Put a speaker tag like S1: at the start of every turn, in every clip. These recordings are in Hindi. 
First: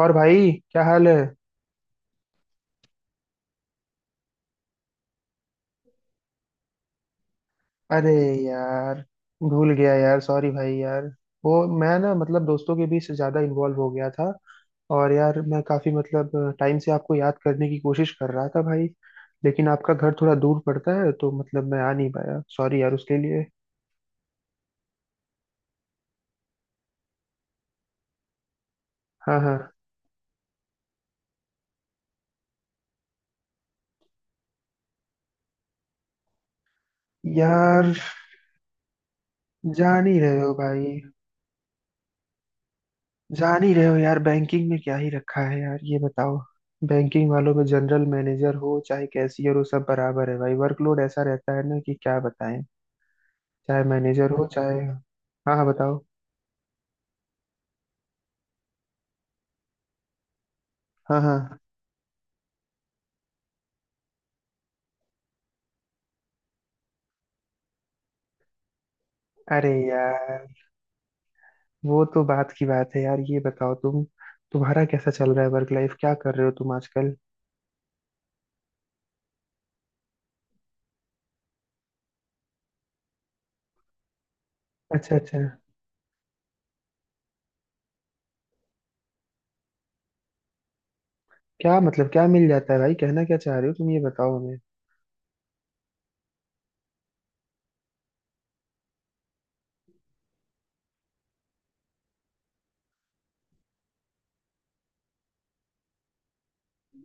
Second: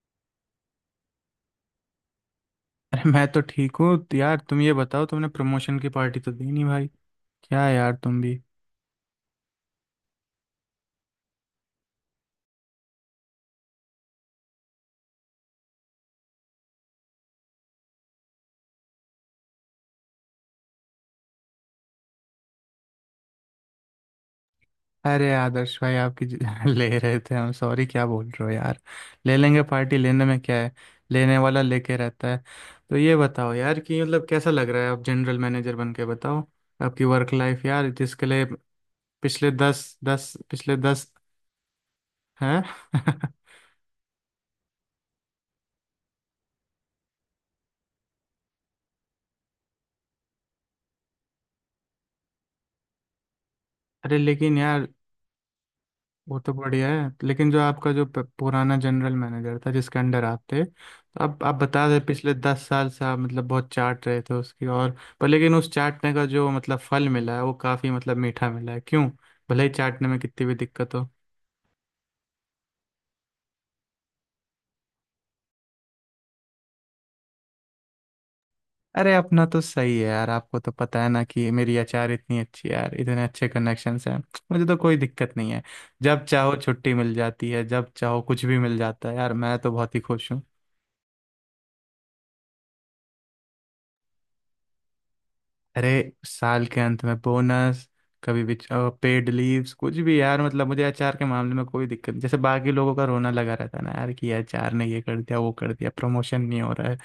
S1: और भाई, क्या हाल है?
S2: अरे मैं तो ठीक हूँ। तो यार तुम ये बताओ, तुमने प्रमोशन की पार्टी तो दी नहीं भाई। क्या यार
S1: अरे
S2: तुम भी।
S1: यार, भूल गया यार। सॉरी भाई यार। वो, मैं ना मतलब दोस्तों के बीच ज्यादा इन्वॉल्व हो गया था। और यार, मैं काफी मतलब टाइम से आपको याद करने की कोशिश कर रहा था भाई। लेकिन आपका घर थोड़ा दूर पड़ता है, तो मतलब मैं आ नहीं पाया। सॉरी यार उसके लिए।
S2: अरे आदर्श भाई आपकी ले रहे थे हम। सॉरी, क्या बोल रहे हो यार। ले
S1: हाँ हाँ,
S2: लेंगे, पार्टी लेने में क्या है। लेने वाला लेके रहता है। तो ये बताओ यार कि मतलब कैसा लग रहा है, आप जनरल मैनेजर बन के बताओ। आपकी वर्क लाइफ यार,
S1: यार
S2: जिसके लिए
S1: जान ही रहे हो
S2: पिछले
S1: भाई।
S2: 10। हैं?
S1: जान ही रहे हो यार, बैंकिंग में क्या ही रखा है यार, ये बताओ। बैंकिंग वालों में जनरल मैनेजर हो चाहे कैशियर हो, सब बराबर है भाई। वर्कलोड ऐसा रहता है ना कि क्या बताएं। चाहे
S2: अरे
S1: मैनेजर हो
S2: लेकिन
S1: चाहे।
S2: यार,
S1: हाँ हाँ, बताओ।
S2: वो तो बढ़िया है, लेकिन जो आपका जो पुराना जनरल मैनेजर था जिसके अंडर आप थे,
S1: हाँ
S2: तो आप
S1: हाँ।
S2: बता रहे पिछले 10 साल से आप मतलब बहुत चाट रहे थे उसकी, और पर लेकिन उस चाटने का जो मतलब फल मिला है वो काफी मतलब मीठा मिला है, क्यों। भले ही
S1: अरे
S2: चाटने में
S1: यार,
S2: कितनी भी दिक्कत हो।
S1: वो तो बात की बात है यार। ये बताओ तुम, तुम्हारा कैसा चल रहा है? वर्क लाइफ क्या कर रहे हो तुम आजकल?
S2: अरे अपना तो सही है यार। आपको तो पता है ना कि मेरी अचार इतनी अच्छी है यार, इतने अच्छे कनेक्शंस हैं। मुझे तो कोई
S1: अच्छा
S2: दिक्कत
S1: अच्छा।
S2: नहीं है। जब चाहो छुट्टी मिल जाती है, जब चाहो कुछ भी मिल जाता है यार। मैं तो बहुत ही खुश हूँ।
S1: क्या मतलब, क्या मिल जाता है भाई? कहना क्या चाह रहे हो तुम, ये बताओ हमें।
S2: अरे साल के अंत में बोनस, कभी भी पेड लीव्स, कुछ भी यार, मतलब मुझे एचआर के मामले में कोई दिक्कत नहीं, जैसे बाकी लोगों का रोना लगा रहता है ना यार कि एचआर ने ये कर दिया वो कर दिया, प्रमोशन नहीं हो रहा है,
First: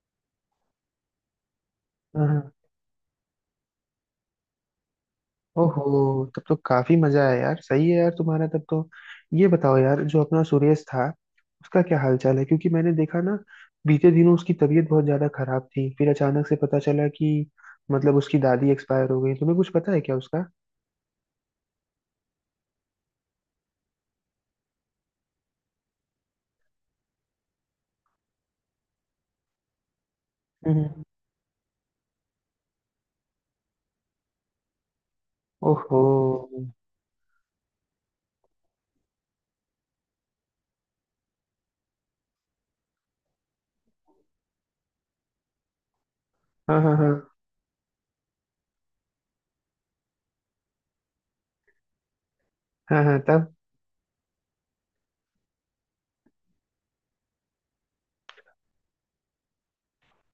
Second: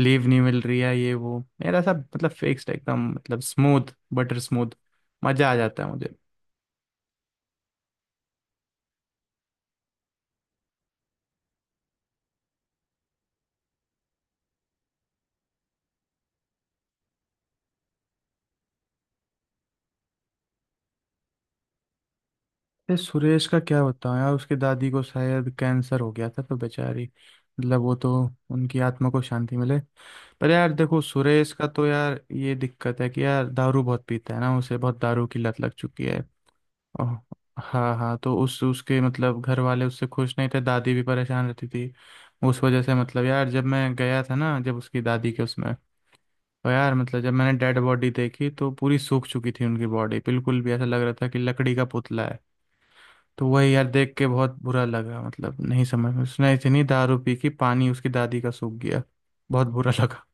S2: लीव नहीं मिल रही है, ये वो। मेरा सब
S1: हाँ
S2: मतलब
S1: हाँ।
S2: फिक्स्ड, एकदम मतलब स्मूथ, बटर स्मूथ। मजा आ जाता
S1: ओहो,
S2: है।
S1: तब तो काफी मजा आया यार। सही है यार तुम्हारा, तब तो ये बताओ यार, जो अपना सुरेश था उसका क्या हालचाल है? क्योंकि मैंने देखा ना, बीते दिनों उसकी तबीयत बहुत ज्यादा खराब थी। फिर अचानक से पता चला कि मतलब उसकी दादी एक्सपायर हो गई। तुम्हें कुछ पता है क्या उसका?
S2: ये सुरेश का क्या बताऊं यार। उसकी दादी को शायद कैंसर हो गया था, तो बेचारी मतलब वो तो, उनकी आत्मा को शांति मिले। पर यार देखो
S1: हम्म।
S2: सुरेश का तो यार ये दिक्कत है कि यार दारू बहुत पीता है ना, उसे बहुत दारू की लत लग
S1: ओहो।
S2: चुकी है। ओह, हाँ हाँ, तो उस उसके मतलब घर वाले उससे खुश नहीं थे, दादी भी परेशान रहती थी। उस वजह से मतलब यार जब मैं गया था ना, जब उसकी दादी के उसमें, तो
S1: हाँ
S2: यार
S1: हाँ हाँ।
S2: मतलब जब मैंने डेड बॉडी देखी तो पूरी सूख चुकी थी उनकी बॉडी बिल्कुल भी, ऐसा लग रहा था कि लकड़ी का पुतला है।
S1: हाँ हाँ
S2: तो
S1: तब।
S2: वही यार, देख के बहुत बुरा लगा मतलब, नहीं समझ में, उसने इतनी दारू पी कि पानी उसकी दादी का सूख गया। बहुत बुरा लगा।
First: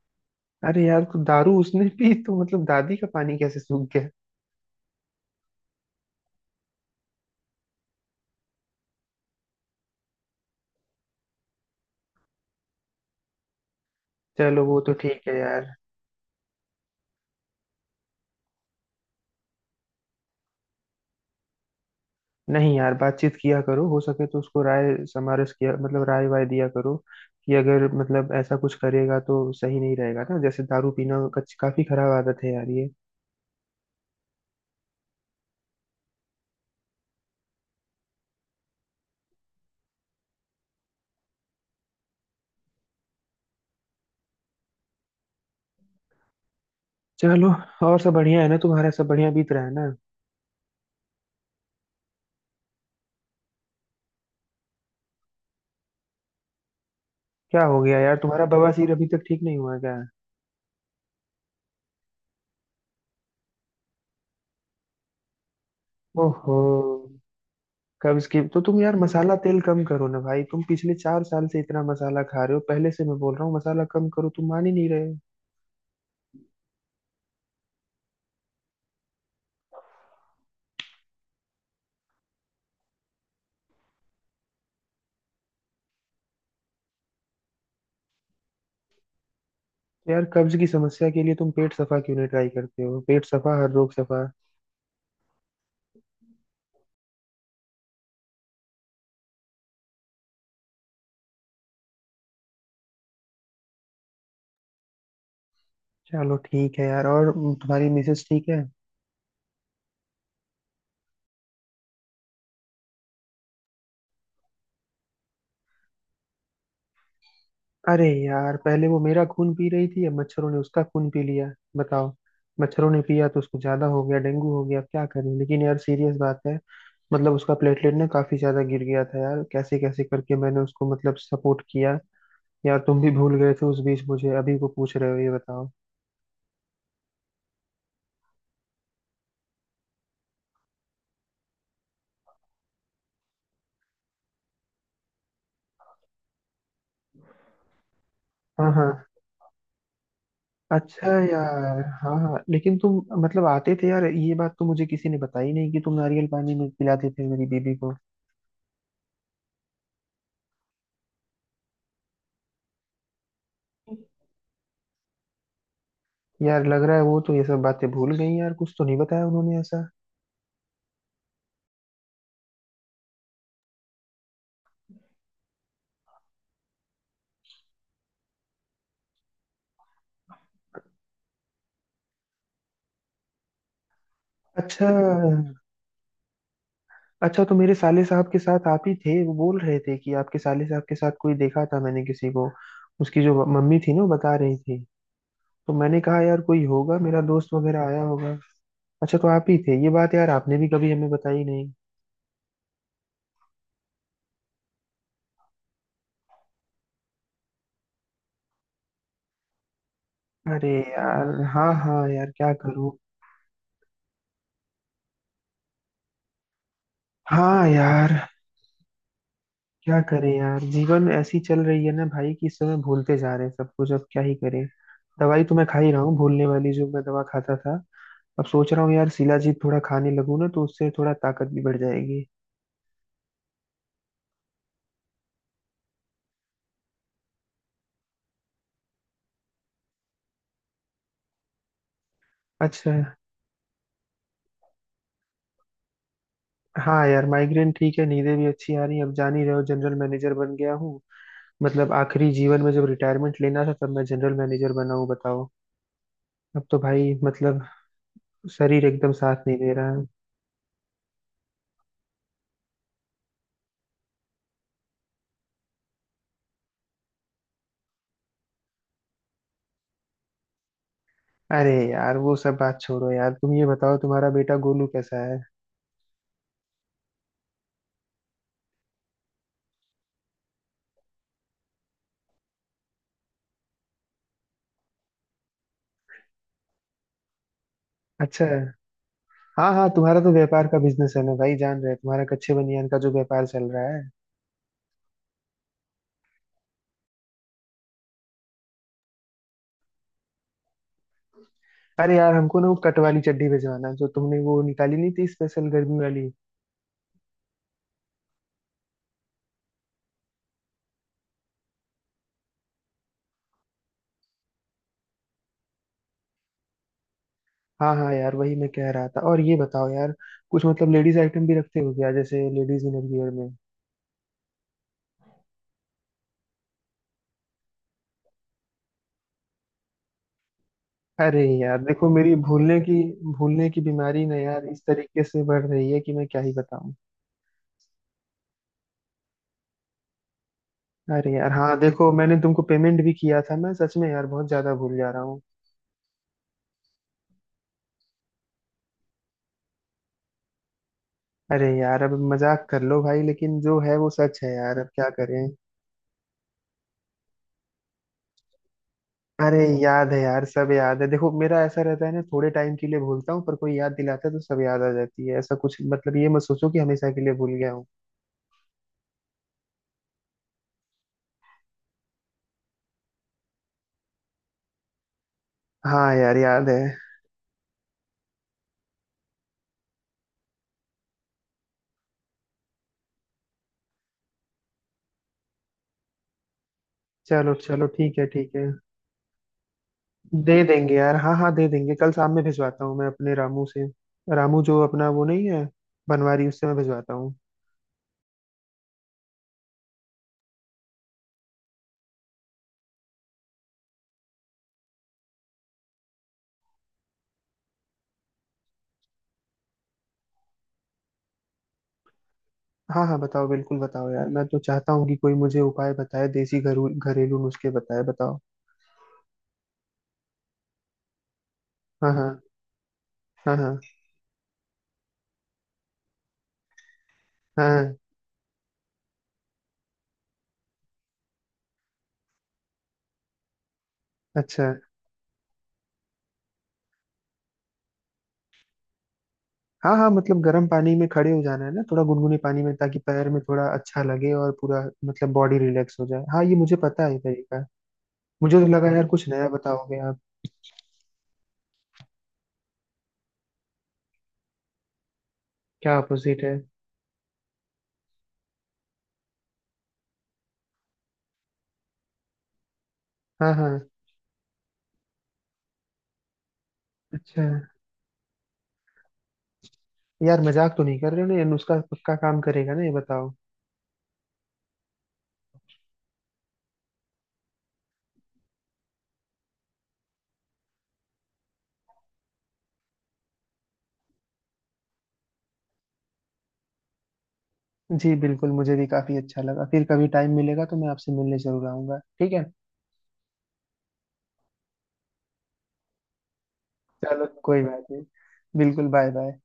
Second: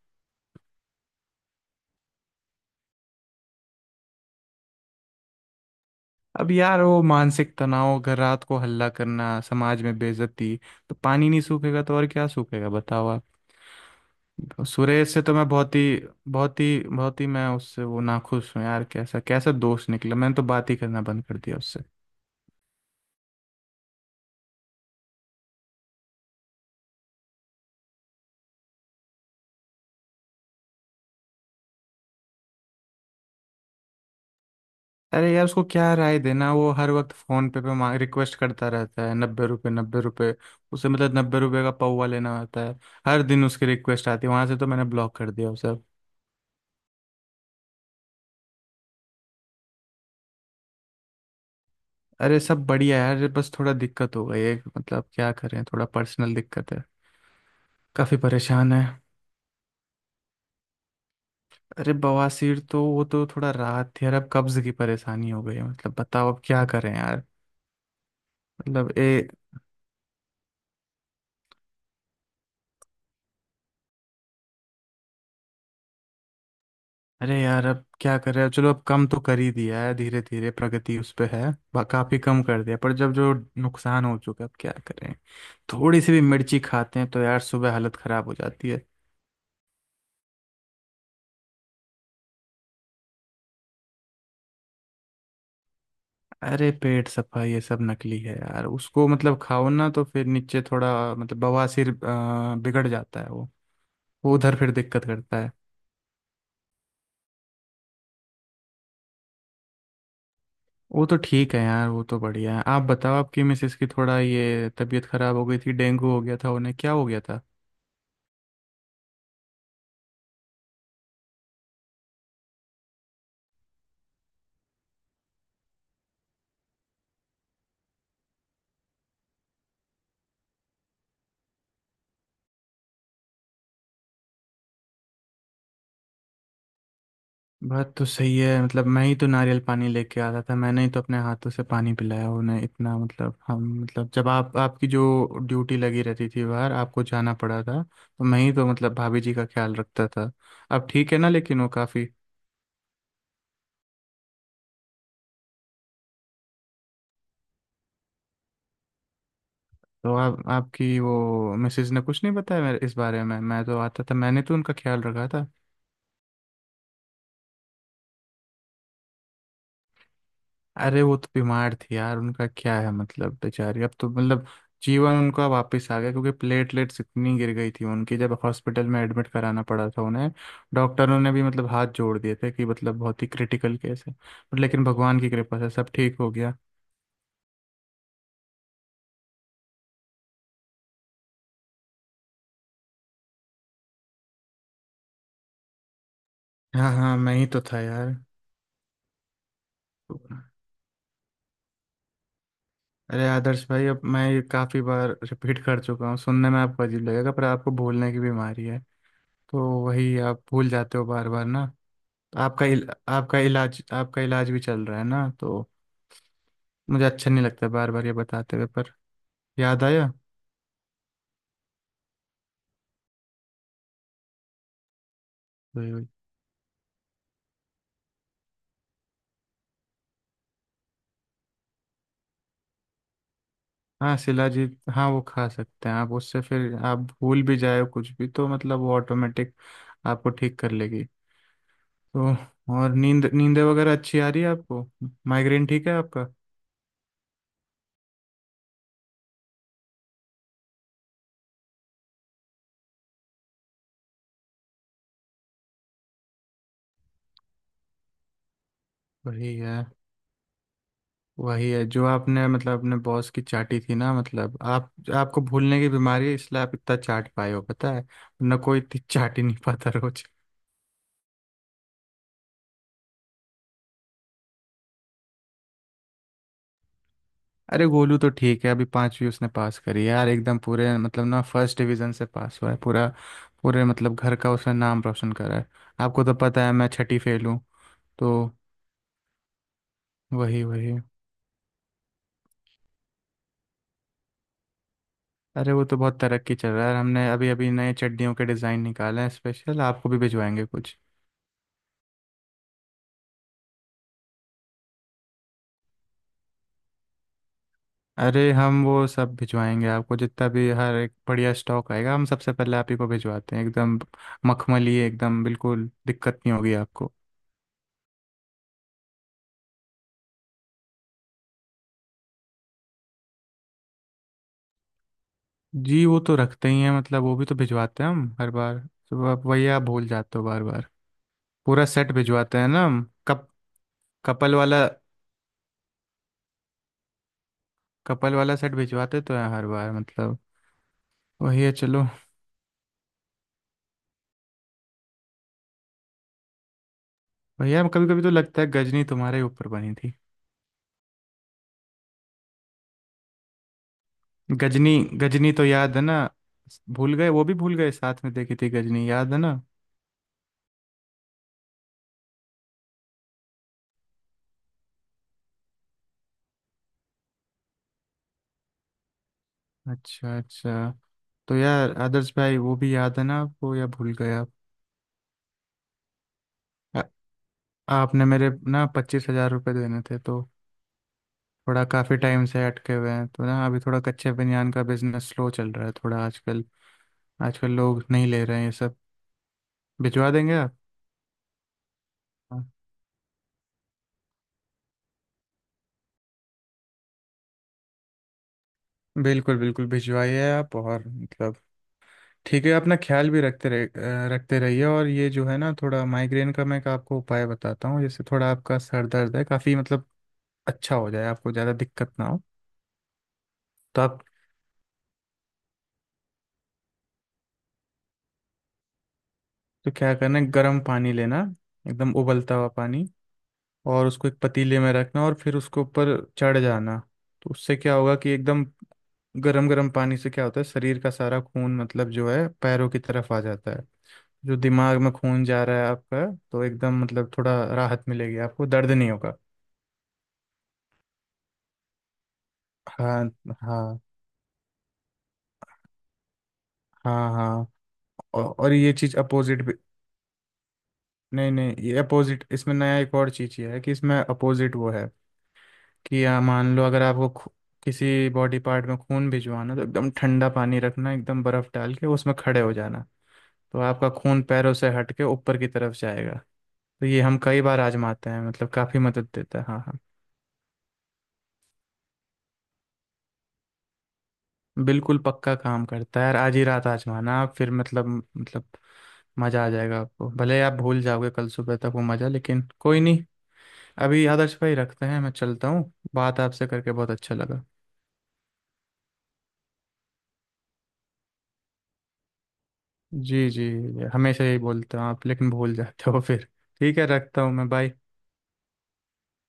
S1: अरे यार, तो दारू उसने पी तो मतलब दादी का पानी कैसे सूख गया?
S2: अब यार वो मानसिक तनाव, घर रात को हल्ला करना, समाज में बेइज्जती, तो पानी नहीं सूखेगा तो और क्या सूखेगा, बताओ आप।
S1: चलो, वो तो
S2: सुरेश
S1: ठीक
S2: से तो
S1: है
S2: मैं
S1: यार।
S2: बहुत ही बहुत ही बहुत ही मैं उससे वो नाखुश हूँ यार, कैसा कैसा दोस्त निकला, मैंने तो बात ही करना बंद कर दिया।
S1: नहीं यार, बातचीत किया करो, हो सके तो उसको राय समारस किया मतलब राय वाय दिया करो कि अगर मतलब ऐसा कुछ करेगा तो सही नहीं रहेगा ना। जैसे दारू पीना काफी खराब आदत है यार ये।
S2: अरे यार उसको क्या राय देना, वो हर वक्त फोन पे पे मांग रिक्वेस्ट करता रहता है, 90 रुपए 90 रुपए, उसे मतलब 90 रुपए का पौवा लेना होता है। हर दिन उसकी रिक्वेस्ट आती है वहां से, तो मैंने ब्लॉक कर दिया उसे अब।
S1: चलो, और सब बढ़िया है ना? तुम्हारा सब बढ़िया बीत रहा है ना?
S2: अरे सब बढ़िया है यार, बस थोड़ा दिक्कत हो गई है मतलब, क्या करें, थोड़ा पर्सनल दिक्कत है।
S1: क्या हो गया यार,
S2: काफी
S1: तुम्हारा
S2: परेशान है।
S1: बवासीर अभी तक ठीक नहीं हुआ क्या?
S2: अरे बवासीर तो, वो तो थोड़ा राहत थी यार, अब कब्ज की परेशानी हो गई है मतलब, बताओ अब
S1: ओहो।
S2: क्या करें यार।
S1: कब्ज की तो तुम
S2: मतलब
S1: यार
S2: ए
S1: मसाला तेल कम करो ना भाई। तुम पिछले 4 साल से इतना मसाला खा रहे हो, पहले से मैं बोल रहा हूँ मसाला कम करो, तुम मान ही नहीं रहे हो।
S2: अरे यार अब क्या कर रहे हो, चलो अब कम तो कर ही दिया है, धीरे धीरे प्रगति उस पे है। काफी कम कर दिया, पर जब जो नुकसान हो चुका है, अब क्या करें। थोड़ी सी भी मिर्ची खाते हैं तो यार सुबह हालत खराब हो जाती है।
S1: तो यार, कब्ज की समस्या के लिए तुम पेट सफा क्यों नहीं ट्राई करते हो? पेट सफा, हर रोग सफा।
S2: अरे पेट सफा ये सब नकली है यार, उसको मतलब खाओ ना तो फिर नीचे थोड़ा मतलब बवासीर बिगड़ जाता है वो। वो उधर फिर दिक्कत करता है।
S1: चलो ठीक है यार। और तुम्हारी मिसेस ठीक है?
S2: वो तो ठीक है यार, वो तो बढ़िया है। आप बताओ, आपकी मिसेस की थोड़ा ये तबीयत खराब हो गई थी, डेंगू हो गया था, उन्हें क्या हो गया था।
S1: अरे यार, पहले वो मेरा खून पी रही थी, अब मच्छरों ने उसका खून पी लिया। बताओ। मच्छरों ने पिया तो उसको ज्यादा हो गया, डेंगू हो गया। अब क्या करें, लेकिन यार सीरियस बात है। मतलब उसका प्लेटलेट ना काफी ज्यादा गिर गया था यार, कैसे कैसे करके मैंने उसको मतलब सपोर्ट किया। यार, तुम भी भूल गए थे उस बीच, मुझे अभी को पूछ रहे हो, ये बताओ।
S2: बात तो सही है मतलब, मैं ही तो नारियल पानी लेके आता था, मैंने ही तो अपने हाथों से पानी पिलाया उन्हें इतना मतलब। हम मतलब जब आप आपकी जो ड्यूटी लगी रहती थी बाहर आपको जाना पड़ा था, तो मैं ही तो
S1: हाँ हाँ।
S2: मतलब भाभी जी का ख्याल रखता था। अब
S1: अच्छा
S2: ठीक है ना, लेकिन वो
S1: यार,
S2: काफ़ी।
S1: हाँ हाँ, लेकिन तुम मतलब आते थे यार, ये बात तो मुझे किसी ने बताई नहीं कि तुम नारियल पानी में पिलाते थे मेरी बीबी को।
S2: तो आप आपकी वो मिसेज ने कुछ नहीं बताया मेरे इस बारे में। मैं तो आता था, मैंने तो उनका ख्याल रखा था।
S1: यार लग रहा है वो तो ये सब बातें भूल गई यार, कुछ तो नहीं बताया उन्होंने ऐसा।
S2: अरे वो तो बीमार थी यार, उनका क्या है मतलब बेचारी, अब तो मतलब जीवन उनका वापस आ गया, क्योंकि प्लेटलेट्स इतनी गिर गई थी उनकी जब हॉस्पिटल में एडमिट कराना पड़ा था उन्हें। डॉक्टरों ने भी मतलब हाथ जोड़ दिए थे कि मतलब बहुत ही क्रिटिकल केस है, बट लेकिन
S1: अच्छा,
S2: भगवान की कृपा से सब ठीक हो गया।
S1: अच्छा तो मेरे साले साहब के साथ आप ही थे। वो बोल रहे थे कि आपके साले साहब के साथ कोई देखा था, मैंने किसी को। उसकी जो मम्मी थी ना, वो बता रही थी। तो मैंने कहा यार कोई
S2: हाँ
S1: होगा
S2: हाँ,
S1: मेरा
S2: मैं ही
S1: दोस्त
S2: तो था
S1: वगैरह आया
S2: यार।
S1: होगा। अच्छा, तो आप ही थे ये बात। यार आपने भी कभी हमें बताई नहीं।
S2: अरे आदर्श भाई, अब मैं ये काफ़ी बार रिपीट कर चुका हूँ, सुनने में आपको अजीब लगेगा, पर आपको भूलने की बीमारी है तो वही आप भूल
S1: अरे
S2: जाते हो बार
S1: यार,
S2: बार ना।
S1: हाँ हाँ यार, क्या
S2: आपका इल,
S1: करूँ।
S2: आपका इलाज आपका इलाज भी चल रहा है ना, तो मुझे अच्छा नहीं लगता
S1: हाँ
S2: बार बार ये
S1: यार,
S2: बताते हुए पर याद
S1: क्या
S2: आया।
S1: करें यार, जीवन ऐसी चल रही है ना भाई कि इस समय भूलते जा रहे हैं सब कुछ, अब क्या ही करें। दवाई तो मैं खा
S2: वही
S1: ही रहा
S2: वही।
S1: हूँ, भूलने वाली जो मैं दवा खाता था। अब सोच रहा हूँ यार शिलाजीत थोड़ा खाने लगूँ ना, तो उससे थोड़ा ताकत भी बढ़ जाएगी।
S2: हाँ शिलाजीत हाँ, वो खा सकते हैं आप, उससे फिर आप भूल भी जाए कुछ भी तो मतलब वो ऑटोमेटिक आपको ठीक कर लेगी। तो और
S1: अच्छा।
S2: नींद नींद वगैरह अच्छी आ रही है आपको, माइग्रेन ठीक है आपका।
S1: हाँ यार, माइग्रेन ठीक है, नींदें भी अच्छी आ रही हैं। अब जान ही रहे हो, जनरल मैनेजर बन गया हूँ। मतलब आखिरी जीवन में जब रिटायरमेंट लेना था, तब मैं जनरल मैनेजर बना हूँ, बताओ। अब तो भाई मतलब शरीर एकदम साथ
S2: वही
S1: नहीं दे
S2: है,
S1: रहा है।
S2: वही है जो आपने मतलब अपने बॉस की चाटी थी ना, मतलब आप आपको भूलने की बीमारी है इसलिए आप इतना चाट पाए हो, पता है ना, कोई इतनी चाट ही नहीं पाता रोज।
S1: अरे यार, वो सब बात छोड़ो यार। तुम ये बताओ, तुम्हारा बेटा गोलू कैसा है?
S2: अरे गोलू तो ठीक है, अभी 5वीं उसने पास करी है यार एकदम, पूरे मतलब ना फर्स्ट डिवीजन से पास हुआ है, पूरा पूरे मतलब घर का उसने नाम रोशन करा है। आपको तो पता है मैं छठी फेल हूँ। तो
S1: अच्छा है। हाँ हाँ, तुम्हारा तो
S2: वही
S1: व्यापार का
S2: वही।
S1: बिजनेस है ना भाई, जान रहे हैं तुम्हारा कच्चे बनियान का जो व्यापार चल रहा है।
S2: अरे वो तो बहुत तरक्की चल रहा है, हमने अभी अभी नए चड्डियों के डिज़ाइन निकाले हैं स्पेशल, आपको भी भिजवाएंगे कुछ।
S1: अरे यार, हमको ना वो कट वाली चड्डी भिजवाना है, जो तुमने वो निकाली नहीं थी, स्पेशल गर्मी वाली।
S2: अरे हम वो सब भिजवाएंगे आपको, जितना भी हर एक बढ़िया स्टॉक आएगा हम सबसे पहले आप ही को भिजवाते हैं, एकदम मखमली, एकदम बिल्कुल दिक्कत नहीं होगी आपको।
S1: हाँ हाँ यार, वही मैं कह रहा था। और ये बताओ यार, कुछ मतलब लेडीज आइटम भी रखते हो क्या? जैसे लेडीज इनरवियर में।
S2: जी वो तो रखते ही हैं मतलब, वो भी तो भिजवाते हैं हम हर बार। तो आप वही, आप भूल जाते हो बार बार।
S1: अरे यार
S2: पूरा सेट
S1: देखो मेरी
S2: भिजवाते हैं
S1: भूलने
S2: ना
S1: की
S2: हम, कप
S1: भूलने की बीमारी ना
S2: कपल
S1: यार,
S2: वाला
S1: इस तरीके से बढ़ रही है कि मैं क्या ही बताऊं।
S2: कपल वाला सेट भिजवाते तो हैं हर बार मतलब।
S1: अरे यार,
S2: वही है,
S1: हाँ
S2: चलो
S1: देखो, मैंने तुमको पेमेंट भी किया था। मैं सच में यार बहुत ज्यादा भूल जा रहा हूँ।
S2: भैया, कभी कभी तो लगता है गजनी तुम्हारे ऊपर बनी थी।
S1: अरे यार, अब मजाक कर लो भाई, लेकिन जो है वो सच है यार,
S2: गजनी,
S1: अब क्या
S2: गजनी
S1: करें।
S2: तो याद है ना? भूल गए? वो भी भूल गए, साथ में देखी थी गजनी, याद है ना?
S1: अरे याद है यार, सब याद है। देखो मेरा ऐसा रहता है ना, थोड़े टाइम के लिए भूलता हूँ, पर कोई याद दिलाता है तो सब याद आ जाती है ऐसा कुछ। मतलब ये मत सोचो कि हमेशा के लिए भूल गया हूँ।
S2: अच्छा अच्छा, तो यार आदर्श भाई वो भी याद है ना आपको, या भूल गए आप?
S1: हाँ यार, याद है।
S2: आ- आपने मेरे ना 25,000 रुपये देने थे तो, थोड़ा काफ़ी टाइम से अटके हुए हैं तो ना, अभी थोड़ा कच्चे बनियान का बिजनेस स्लो चल रहा है थोड़ा आजकल।
S1: चलो
S2: आजकल
S1: चलो,
S2: लोग
S1: ठीक
S2: नहीं
S1: है
S2: ले रहे
S1: ठीक
S2: हैं
S1: है।
S2: ये सब। भिजवा देंगे
S1: दे
S2: आप?
S1: देंगे यार, हाँ हाँ दे देंगे, कल शाम में
S2: हाँ।
S1: भिजवाता हूँ मैं अपने रामू से। रामू जो अपना वो नहीं है, बनवारी, उससे मैं भिजवाता हूँ।
S2: बिल्कुल बिल्कुल भिजवाइए आप। और मतलब ठीक है, अपना ख्याल भी रखते रह, रखते रहिए। और ये जो है ना, थोड़ा माइग्रेन का मैं एक आपको उपाय बताता हूँ, जैसे थोड़ा आपका सर दर्द है काफ़ी मतलब, अच्छा हो जाए, आपको ज़्यादा दिक्कत ना हो।
S1: हाँ हाँ बताओ, बिल्कुल
S2: तो
S1: बताओ
S2: आप
S1: यार। मैं तो चाहता हूँ कि कोई मुझे उपाय बताए, देसी घरू घरेलू नुस्खे बताए, बताओ।
S2: तो क्या करना है, गर्म पानी लेना, एकदम
S1: हाँ हाँ।
S2: उबलता हुआ पानी,
S1: हाँ हाँ
S2: और उसको एक पतीले में रखना, और फिर उसके ऊपर चढ़ जाना। तो उससे क्या
S1: हाँ।
S2: होगा कि एकदम गरम गरम पानी से क्या होता है, शरीर का सारा खून मतलब जो है, पैरों की तरफ आ जाता है, जो
S1: अच्छा।
S2: दिमाग में खून जा रहा है आपका, तो एकदम मतलब थोड़ा राहत मिलेगी आपको, दर्द नहीं होगा।
S1: हाँ हाँ, मतलब गर्म पानी में खड़े हो जाना है ना, थोड़ा गुनगुने पानी में ताकि
S2: हाँ
S1: पैर में थोड़ा
S2: हाँ।
S1: अच्छा लगे और पूरा मतलब बॉडी रिलैक्स हो जाए। हाँ, ये मुझे पता है ये
S2: हाँ हाँ।
S1: तरीका। मुझे तो
S2: और ये
S1: लगा यार
S2: चीज
S1: कुछ नया
S2: अपोजिट भी।
S1: बताओगे आप।
S2: नहीं नहीं, ये अपोजिट इसमें नया एक और चीज ये है, कि इसमें अपोजिट वो है
S1: क्या
S2: कि
S1: अपोजिट है?
S2: मान लो, अगर आपको किसी बॉडी पार्ट में खून भिजवाना, तो एकदम ठंडा पानी रखना, एकदम बर्फ डाल के उसमें खड़े हो जाना।
S1: हाँ हाँ।
S2: तो आपका खून पैरों से हट के ऊपर की तरफ जाएगा। तो ये हम
S1: अच्छा।
S2: कई बार आजमाते हैं मतलब, काफ़ी मदद देता है। हाँ हाँ।
S1: यार मजाक तो नहीं कर रहे हो ना, ये नुस्खा पक्का काम करेगा ना, ये बताओ।
S2: बिल्कुल पक्का काम करता है यार, आज ही रात आजमाना आप, फिर मतलब मज़ा आ जाएगा आपको, भले आप भूल जाओगे कल सुबह तक वो मज़ा, लेकिन कोई नहीं। अभी आदर्श भाई रखते हैं, मैं चलता हूँ, बात आपसे करके बहुत अच्छा लगा।
S1: जी बिल्कुल, मुझे भी काफी अच्छा लगा। फिर कभी टाइम मिलेगा तो मैं आपसे मिलने जरूर आऊंगा, ठीक है।
S2: जी जी, हमेशा यही बोलते हो आप लेकिन भूल जाते हो फिर। ठीक है
S1: चलो
S2: रखता हूँ
S1: कोई
S2: मैं,
S1: बात
S2: बाय।
S1: नहीं। बिल्कुल, बाय बाय।